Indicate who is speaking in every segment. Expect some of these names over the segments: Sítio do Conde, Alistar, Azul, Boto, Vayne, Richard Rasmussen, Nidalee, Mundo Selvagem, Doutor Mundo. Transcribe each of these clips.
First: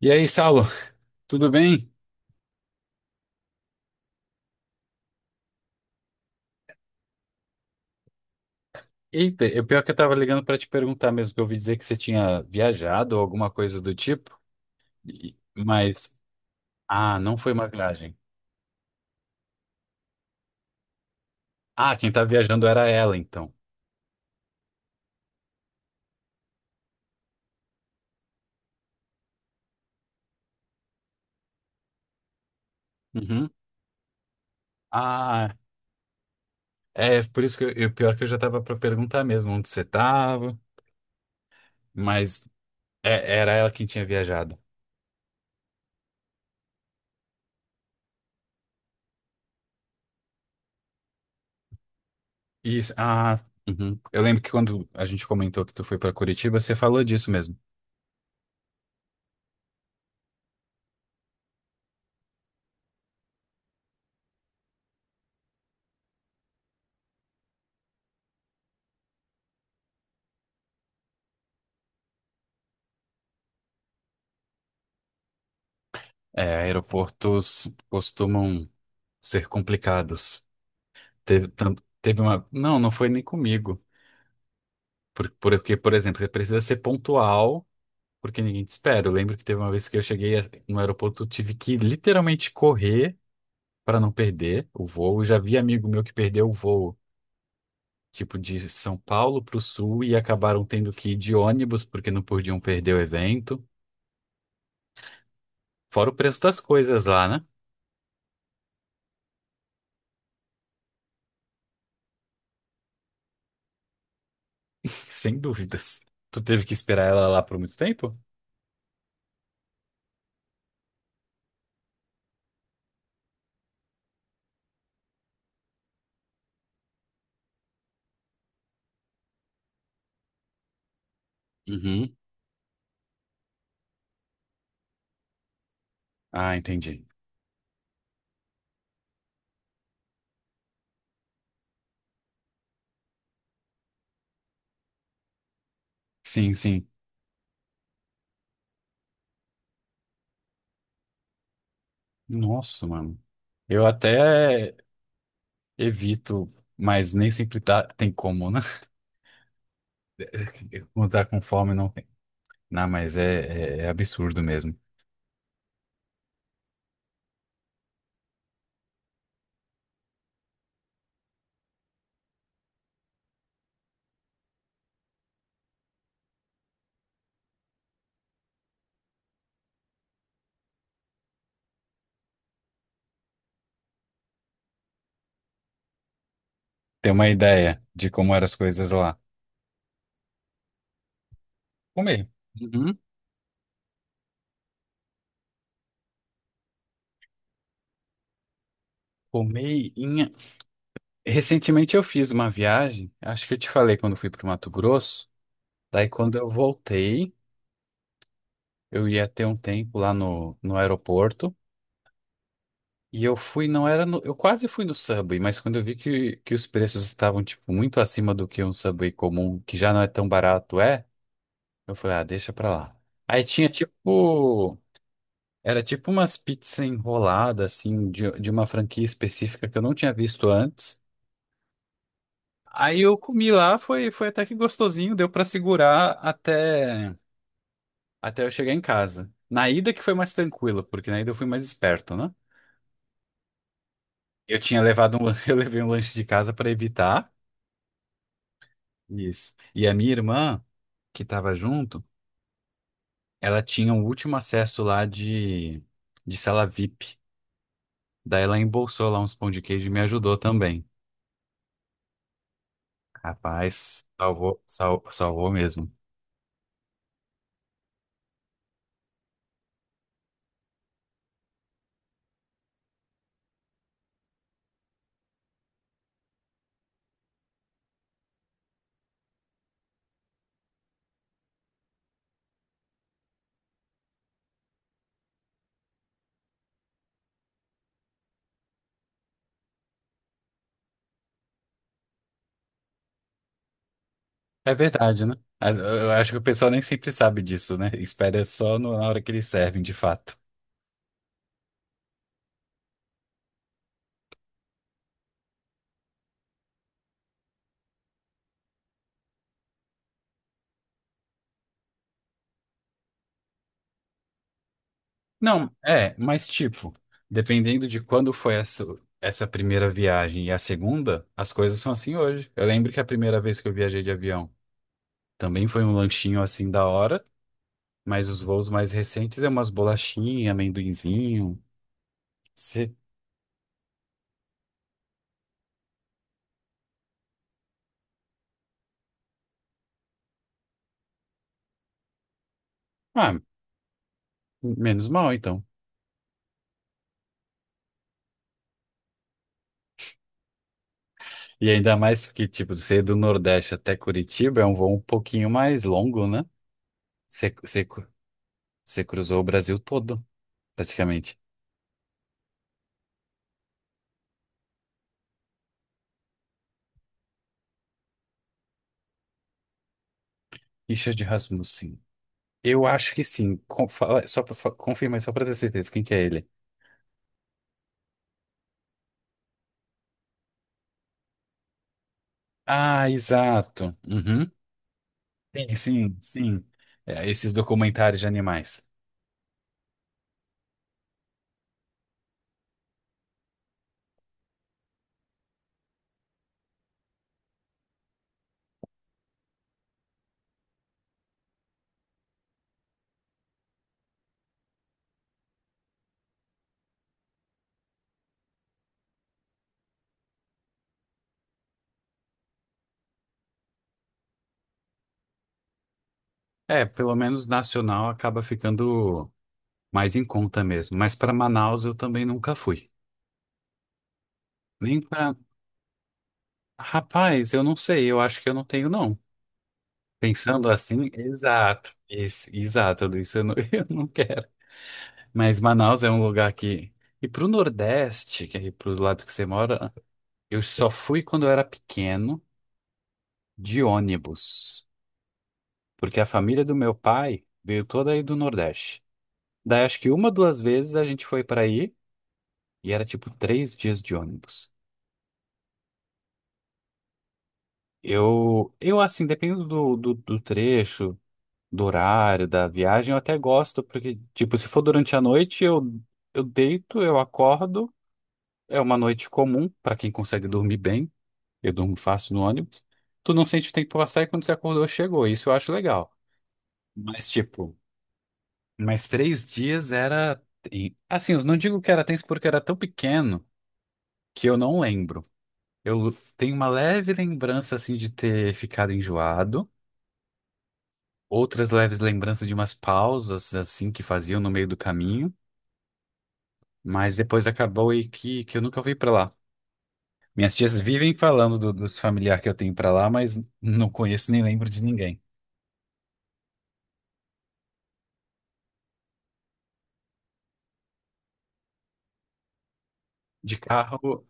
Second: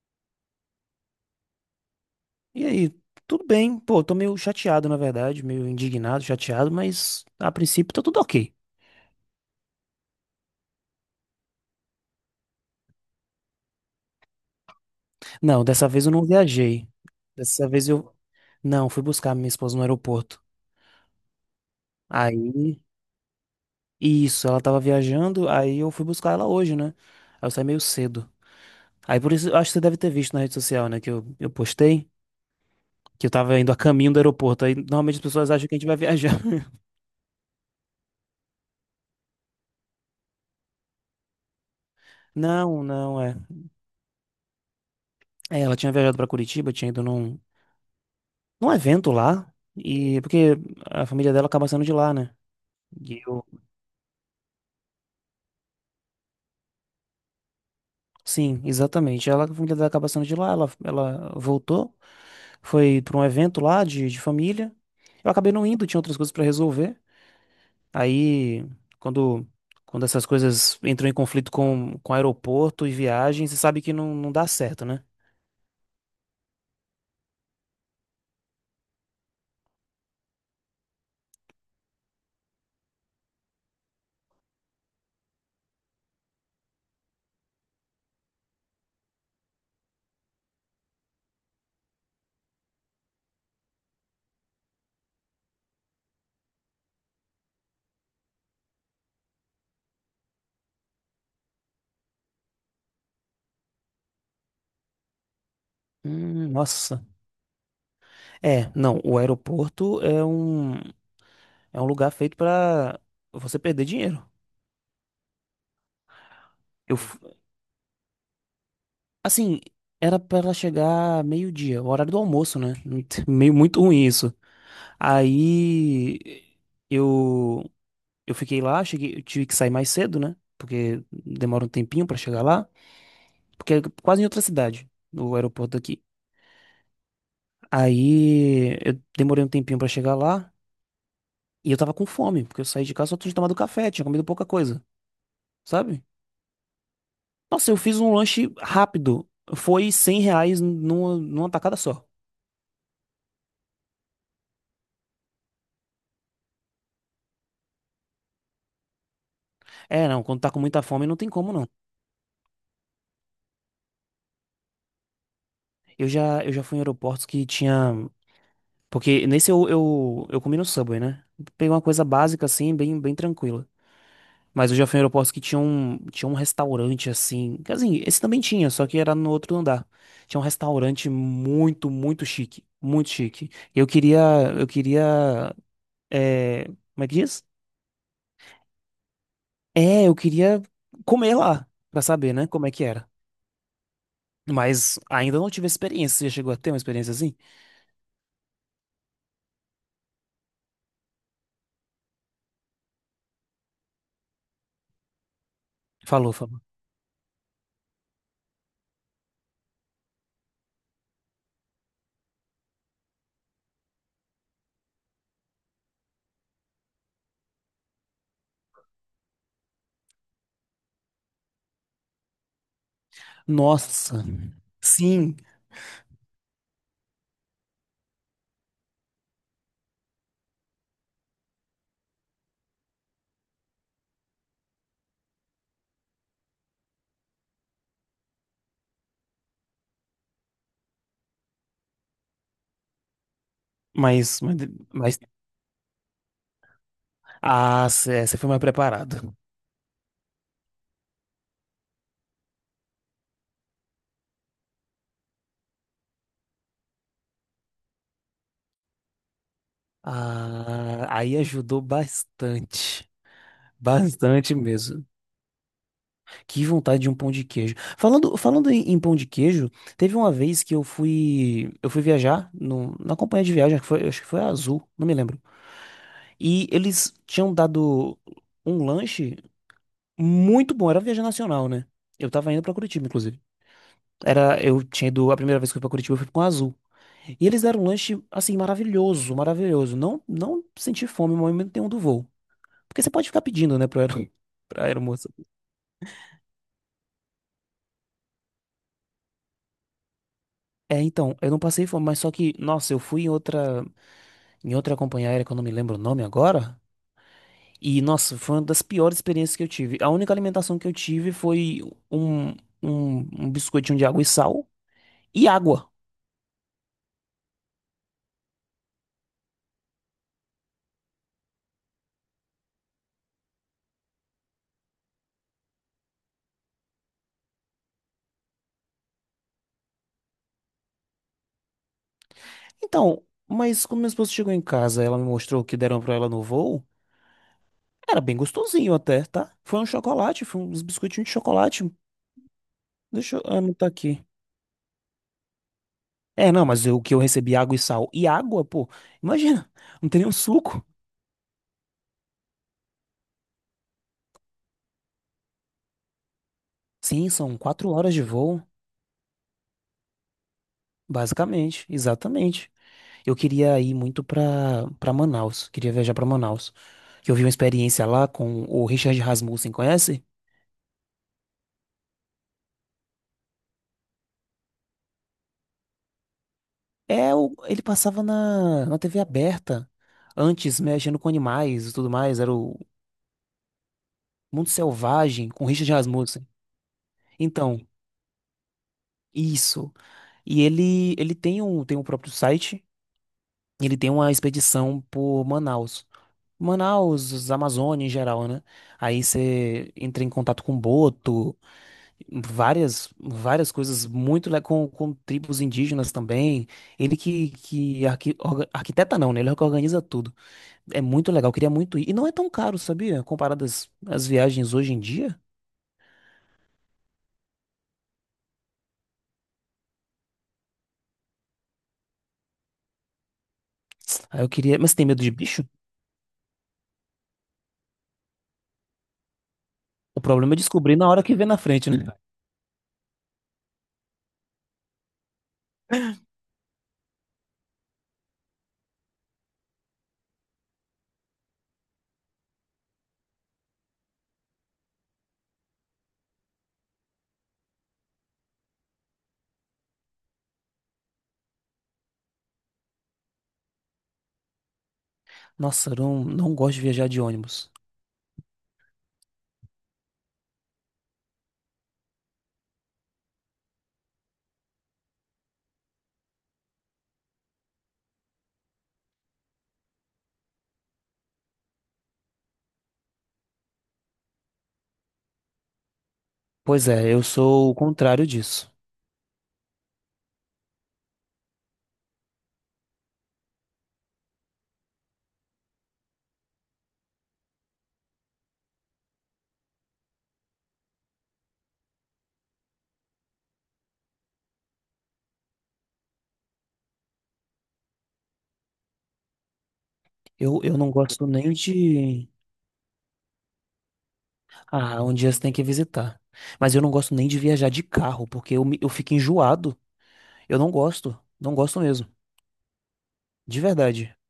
Speaker 1: E aí, Saulo, tudo bem?
Speaker 2: E aí, tudo bem? Pô, tô meio chateado, na verdade, meio indignado, chateado, mas a princípio tá tudo ok.
Speaker 1: Eita, é pior que eu tava ligando pra te perguntar mesmo, que eu ouvi dizer que você tinha viajado ou alguma coisa do tipo, e-
Speaker 2: Não, dessa vez eu
Speaker 1: mas,
Speaker 2: não viajei.
Speaker 1: ah, não foi uma
Speaker 2: Dessa vez eu
Speaker 1: viagem.
Speaker 2: não fui buscar minha esposa no aeroporto.
Speaker 1: Ah, quem tá viajando
Speaker 2: Aí,
Speaker 1: era ela, então.
Speaker 2: isso, ela tava viajando, aí eu fui buscar ela hoje, né? Aí eu saí meio cedo. Aí por isso, eu acho que você deve ter visto na rede social, né, que eu postei que eu
Speaker 1: Uhum.
Speaker 2: tava indo a caminho do aeroporto. Aí normalmente as pessoas
Speaker 1: Ah,
Speaker 2: acham que a gente vai viajar.
Speaker 1: é por isso que pior que eu já tava pra perguntar mesmo onde você tava, mas
Speaker 2: Não, não, é.
Speaker 1: é- era ela quem tinha viajado.
Speaker 2: É, ela tinha viajado pra Curitiba, tinha ido num evento lá, e porque a família dela acaba sendo de lá, né?
Speaker 1: Isso,
Speaker 2: E
Speaker 1: ah,
Speaker 2: eu,
Speaker 1: uhum. Eu lembro que quando a gente comentou que tu foi pra Curitiba, você falou disso mesmo.
Speaker 2: sim, exatamente. Ela, a família dela acaba sendo de lá, ela voltou, foi para um evento lá de família. Eu acabei não indo, tinha outras coisas para resolver. Aí, quando, quando essas coisas entram em conflito com aeroporto e viagem, você sabe que não, não dá certo, né?
Speaker 1: É, aeroportos costumam ser complicados. Teve, tanto, teve uma. Não, não foi nem comigo. Porque, por exemplo, você precisa ser pontual, porque ninguém te espera. Eu lembro que teve uma vez que no aeroporto, eu tive que literalmente correr para não perder o voo. Eu já vi amigo meu que perdeu o voo, tipo, de São Paulo para o Sul e acabaram tendo que ir de ônibus porque não podiam perder o evento. Fora o preço das
Speaker 2: Nossa.
Speaker 1: coisas lá, né?
Speaker 2: É, não, o aeroporto é um lugar feito para você perder dinheiro.
Speaker 1: Sem dúvidas. Tu teve que
Speaker 2: Eu,
Speaker 1: esperar ela lá por muito tempo?
Speaker 2: assim, era pra ela chegar meio-dia, o horário do almoço, né? Meio muito ruim isso. Aí eu eu fiquei lá, cheguei, eu tive que sair mais cedo, né? Porque demora um tempinho
Speaker 1: Uhum.
Speaker 2: pra chegar lá, porque é quase em outra cidade, o aeroporto daqui.
Speaker 1: Ah, entendi.
Speaker 2: Aí eu demorei um tempinho pra chegar lá e eu tava com fome, porque eu saí de casa só tinha tomado café, tinha comido pouca coisa, sabe?
Speaker 1: Sim, sim.
Speaker 2: Nossa, eu fiz um lanche rápido. Foi R$ 100 numa tacada só.
Speaker 1: Nossa, mano. Eu até evito, mas nem sempre tem como, né?
Speaker 2: É, não, quando tá com muita fome
Speaker 1: Quando
Speaker 2: não
Speaker 1: tá
Speaker 2: tem
Speaker 1: com
Speaker 2: como, não.
Speaker 1: fome, não tem. Não, mas é absurdo mesmo.
Speaker 2: Eu já fui em aeroportos que tinha. Porque nesse eu comi no Subway, né? Peguei uma coisa básica, assim, bem tranquila. Mas eu já fui em aeroportos que tinha um restaurante, assim. Assim, esse também tinha, só que era no outro andar. Tinha um restaurante muito chique. Muito chique. E Eu queria. Eu queria. É, como é
Speaker 1: Ter
Speaker 2: que
Speaker 1: uma
Speaker 2: diz?
Speaker 1: ideia de como eram as coisas lá.
Speaker 2: É, eu queria comer lá, pra
Speaker 1: Comer.
Speaker 2: saber, né? Como é que
Speaker 1: Uhum.
Speaker 2: era. Mas ainda não tive experiência. Você já chegou a ter uma experiência assim?
Speaker 1: Comer em... Recentemente eu fiz uma viagem, acho que eu te falei quando fui pro Mato Grosso. Daí
Speaker 2: Falou,
Speaker 1: quando eu
Speaker 2: falou.
Speaker 1: voltei, eu ia ter um tempo lá no aeroporto. E eu fui, não era no, eu quase fui no Subway, mas quando eu vi que os preços estavam, tipo, muito acima do que um Subway comum, que já não é tão barato, é, eu falei, ah, deixa pra lá. Aí tinha,
Speaker 2: Nossa.
Speaker 1: tipo,
Speaker 2: Sim,
Speaker 1: era tipo umas pizzas enroladas, assim, de uma franquia específica que eu não tinha visto antes. Aí eu comi lá, foi até que gostosinho, deu pra segurar até, até eu chegar em casa. Na ida que foi mais tranquilo, porque na ida eu fui mais esperto, né?
Speaker 2: mas, mas,
Speaker 1: Eu tinha levado
Speaker 2: mas-
Speaker 1: um, eu levei um lanche de casa pra evitar.
Speaker 2: ah, você foi mais preparado.
Speaker 1: Isso. E a minha irmã, que estava junto, ela tinha o último acesso lá de sala VIP. Daí ela embolsou lá uns pão de queijo e me ajudou também.
Speaker 2: Ah, aí ajudou bastante.
Speaker 1: Rapaz,
Speaker 2: Bastante mesmo.
Speaker 1: salvou mesmo.
Speaker 2: Que vontade de um pão de queijo. Falando, falando em pão de queijo, teve uma vez que eu fui viajar no, na companhia de viagem, que foi, acho que foi a Azul, não me lembro. E eles tinham dado um lanche muito bom, era viagem nacional, né? Eu tava indo pra Curitiba, inclusive. Era, eu tinha ido, a primeira vez que eu fui pra Curitiba, eu fui com a Azul. E eles deram um lanche, assim, maravilhoso, maravilhoso. Não, não senti fome no momento nenhum do voo. Porque você pode ficar pedindo, né,
Speaker 1: É
Speaker 2: pra
Speaker 1: verdade,
Speaker 2: aeromoça.
Speaker 1: né? Mas eu acho que o pessoal nem sempre sabe disso, né? Espera só na hora que eles servem, de fato.
Speaker 2: É, então, eu não passei fome, mas só que, nossa, eu fui em outra companhia aérea, que eu não me lembro o nome agora. E, nossa, foi uma das piores experiências que eu tive. A única alimentação que eu tive foi um, um biscoitinho de água e sal e
Speaker 1: Não,
Speaker 2: água.
Speaker 1: é, mas tipo, dependendo de quando foi essa primeira viagem e a segunda, as coisas são assim hoje. Eu lembro que a primeira vez que eu viajei de avião. Também foi um lanchinho assim da hora, mas os voos mais recentes é umas bolachinhas, amendoinzinho. Cê-
Speaker 2: Então, mas quando minha esposa chegou em casa, ela me mostrou o que deram pra ela no voo. Era bem gostosinho até, tá? Foi um chocolate, foi uns biscoitinhos de chocolate.
Speaker 1: Ah,
Speaker 2: Deixa eu anotar aqui.
Speaker 1: menos mal então.
Speaker 2: É, não, mas o que eu recebi água e sal. E água, pô, imagina, não tem nenhum suco.
Speaker 1: E ainda mais porque, tipo, ser do Nordeste até Curitiba é um voo um pouquinho mais longo, né?
Speaker 2: Sim,
Speaker 1: Você
Speaker 2: são
Speaker 1: você
Speaker 2: 4 horas de voo,
Speaker 1: você cruzou o Brasil todo, praticamente.
Speaker 2: basicamente, exatamente. Eu queria ir muito pra Manaus, queria viajar pra Manaus. Que eu vi uma experiência lá com o Richard Rasmussen, conhece?
Speaker 1: Richard Rasmussen. Eu acho que sim. Só pra, confirma aí, só pra ter certeza. Quem que é ele?
Speaker 2: Ele passava na TV aberta, antes mexendo com animais e tudo mais, era o
Speaker 1: Ah, exato. Uhum.
Speaker 2: Mundo Selvagem
Speaker 1: Sim,
Speaker 2: com Richard
Speaker 1: sim.
Speaker 2: Rasmussen.
Speaker 1: sim. É, esses
Speaker 2: Então,
Speaker 1: documentários de animais.
Speaker 2: isso. E ele tem um próprio site. Ele tem uma expedição por Manaus. Manaus, os Amazônia em geral, né? Aí você entra em contato com Boto, várias coisas com tribos indígenas também. Ele que, arquiteta não, né? Ele que organiza tudo. É muito legal, eu queria muito ir. E não é tão caro, sabia? Comparado às viagens hoje em dia.
Speaker 1: É, pelo menos nacional acaba ficando mais em conta mesmo. Mas para Manaus eu também nunca fui.
Speaker 2: Aí eu queria. Mas você
Speaker 1: Nem
Speaker 2: tem medo de
Speaker 1: para.
Speaker 2: bicho?
Speaker 1: Rapaz, eu não sei, eu acho que eu não tenho, não.
Speaker 2: O problema é
Speaker 1: Pensando
Speaker 2: descobrir na
Speaker 1: assim,
Speaker 2: hora que vê na frente,
Speaker 1: exato.
Speaker 2: né?
Speaker 1: Exato, tudo isso eu não, eu não quero. Mas Manaus é um lugar que. E pro Nordeste, que é pro lado que você mora, eu só fui quando eu era pequeno, de ônibus. Porque a família do meu pai veio toda aí do Nordeste. Daí acho que uma, duas vezes a gente foi para aí. E era tipo três dias de ônibus.
Speaker 2: Nossa, eu não, não gosto de viajar de ônibus.
Speaker 1: Eu assim, dependendo do trecho, do horário, da viagem, eu até gosto, porque, tipo, se for durante a noite, eu deito, eu acordo. É uma noite comum para quem consegue dormir bem. Eu durmo fácil no ônibus. Tu não sente o tempo passar e quando você acordou, chegou. Isso eu acho legal.
Speaker 2: Pois é, eu
Speaker 1: Mas,
Speaker 2: sou o
Speaker 1: tipo,
Speaker 2: contrário disso.
Speaker 1: mas três dias era. Assim, eu não digo que era tenso porque era tão pequeno que eu não lembro. Eu tenho uma leve lembrança, assim, de ter ficado enjoado. Outras leves lembranças de umas pausas, assim, que faziam no meio do caminho. Mas depois acabou e que eu nunca fui pra lá. Minhas
Speaker 2: Eu,
Speaker 1: tias
Speaker 2: eu não
Speaker 1: vivem
Speaker 2: gosto nem
Speaker 1: falando dos
Speaker 2: de.
Speaker 1: familiares que eu tenho pra lá, mas não conheço nem lembro de
Speaker 2: Ah, um
Speaker 1: ninguém.
Speaker 2: dia você tem que visitar. Mas eu não gosto nem de viajar de carro, porque eu, eu fico enjoado. Eu não gosto. Não gosto mesmo.
Speaker 1: De
Speaker 2: De verdade.
Speaker 1: carro,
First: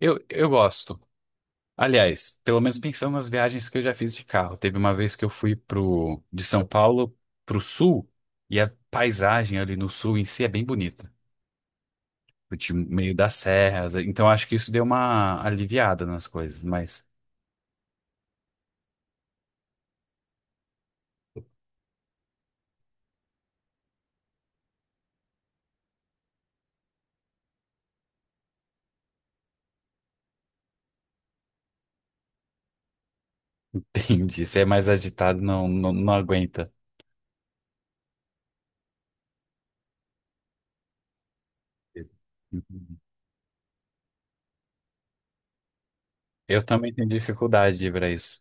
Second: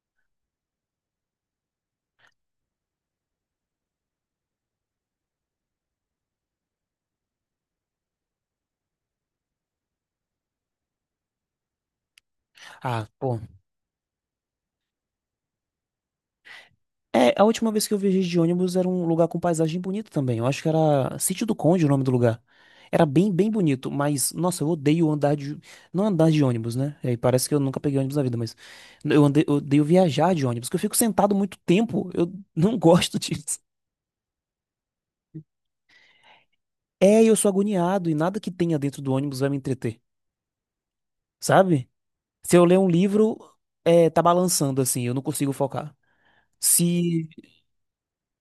Speaker 1: eu gosto. Aliás, pelo menos pensando nas viagens que eu já fiz de carro. Teve uma vez que eu fui pro, de São Paulo pro sul, e a paisagem ali no sul em si é bem bonita. De
Speaker 2: Ah,
Speaker 1: meio das
Speaker 2: pô.
Speaker 1: serras. Então acho que isso deu uma aliviada nas coisas, mas
Speaker 2: É, a última vez que eu viajei de ônibus era um lugar com paisagem bonita também. Eu acho que era Sítio do Conde o nome do lugar. Era bem bonito, mas, nossa, eu odeio andar de. Não andar de ônibus, né? Aí parece que eu nunca peguei ônibus na vida, mas eu, andei, eu odeio viajar de ônibus, porque eu fico sentado muito tempo. Eu não gosto disso.
Speaker 1: entendi. Se é mais agitado, não aguenta.
Speaker 2: É, eu sou agoniado e nada que tenha dentro do ônibus vai me entreter, sabe? Se eu ler um livro, é, tá balançando assim, eu não consigo focar.
Speaker 1: Eu também tenho
Speaker 2: Se,
Speaker 1: dificuldade de ir pra isso.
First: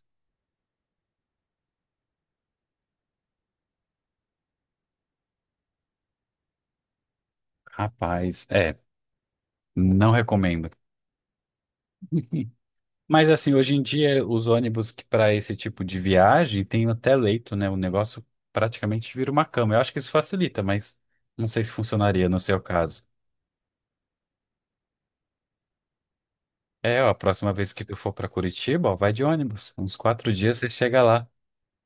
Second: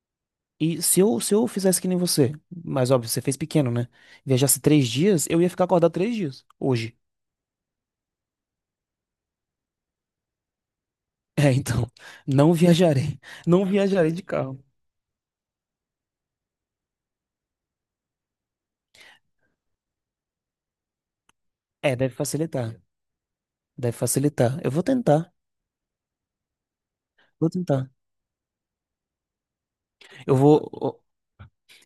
Speaker 2: e se eu fizesse que nem você, mas óbvio, você fez pequeno, né? Viajasse 3 dias, eu ia ficar acordado 3 dias, hoje.
Speaker 1: Rapaz, é, não recomendo.
Speaker 2: É, então, não viajarei.
Speaker 1: Mas assim,
Speaker 2: Não
Speaker 1: hoje em
Speaker 2: viajarei de
Speaker 1: dia, os
Speaker 2: carro.
Speaker 1: ônibus que para esse tipo de viagem tem até leito, né? O negócio praticamente vira uma cama. Eu acho que isso facilita, mas não sei se
Speaker 2: É, deve
Speaker 1: funcionaria no seu
Speaker 2: facilitar.
Speaker 1: caso.
Speaker 2: Deve facilitar. Eu vou tentar.
Speaker 1: É, ó, a
Speaker 2: Vou
Speaker 1: próxima vez que
Speaker 2: tentar.
Speaker 1: tu for para Curitiba, ó, vai de ônibus. Uns quatro
Speaker 2: Eu
Speaker 1: dias você
Speaker 2: vou,
Speaker 1: chega lá.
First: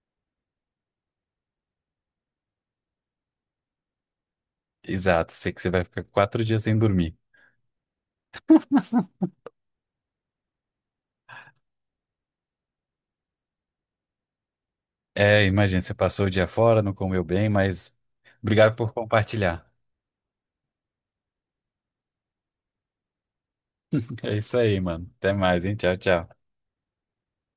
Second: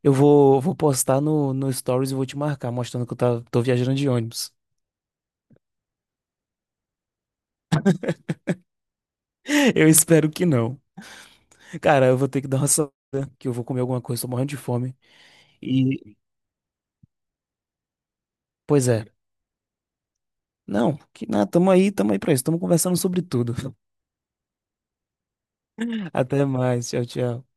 Speaker 2: vou postar no, no Stories e vou te marcar, mostrando que tô viajando de ônibus.
Speaker 1: Exato, sei que você vai ficar quatro dias sem dormir.
Speaker 2: Eu espero que não. Cara, eu vou ter que dar uma saída, que eu vou comer alguma coisa, tô morrendo de fome.
Speaker 1: É, imagina, você
Speaker 2: E,
Speaker 1: passou o dia fora, não comeu bem, mas obrigado
Speaker 2: pois
Speaker 1: por
Speaker 2: é.
Speaker 1: compartilhar.
Speaker 2: Não, que nada, tamo aí pra isso, tamo conversando sobre tudo.
Speaker 1: É isso aí, mano. Até mais, hein? Tchau, tchau.
Speaker 2: Até mais, tchau, tchau.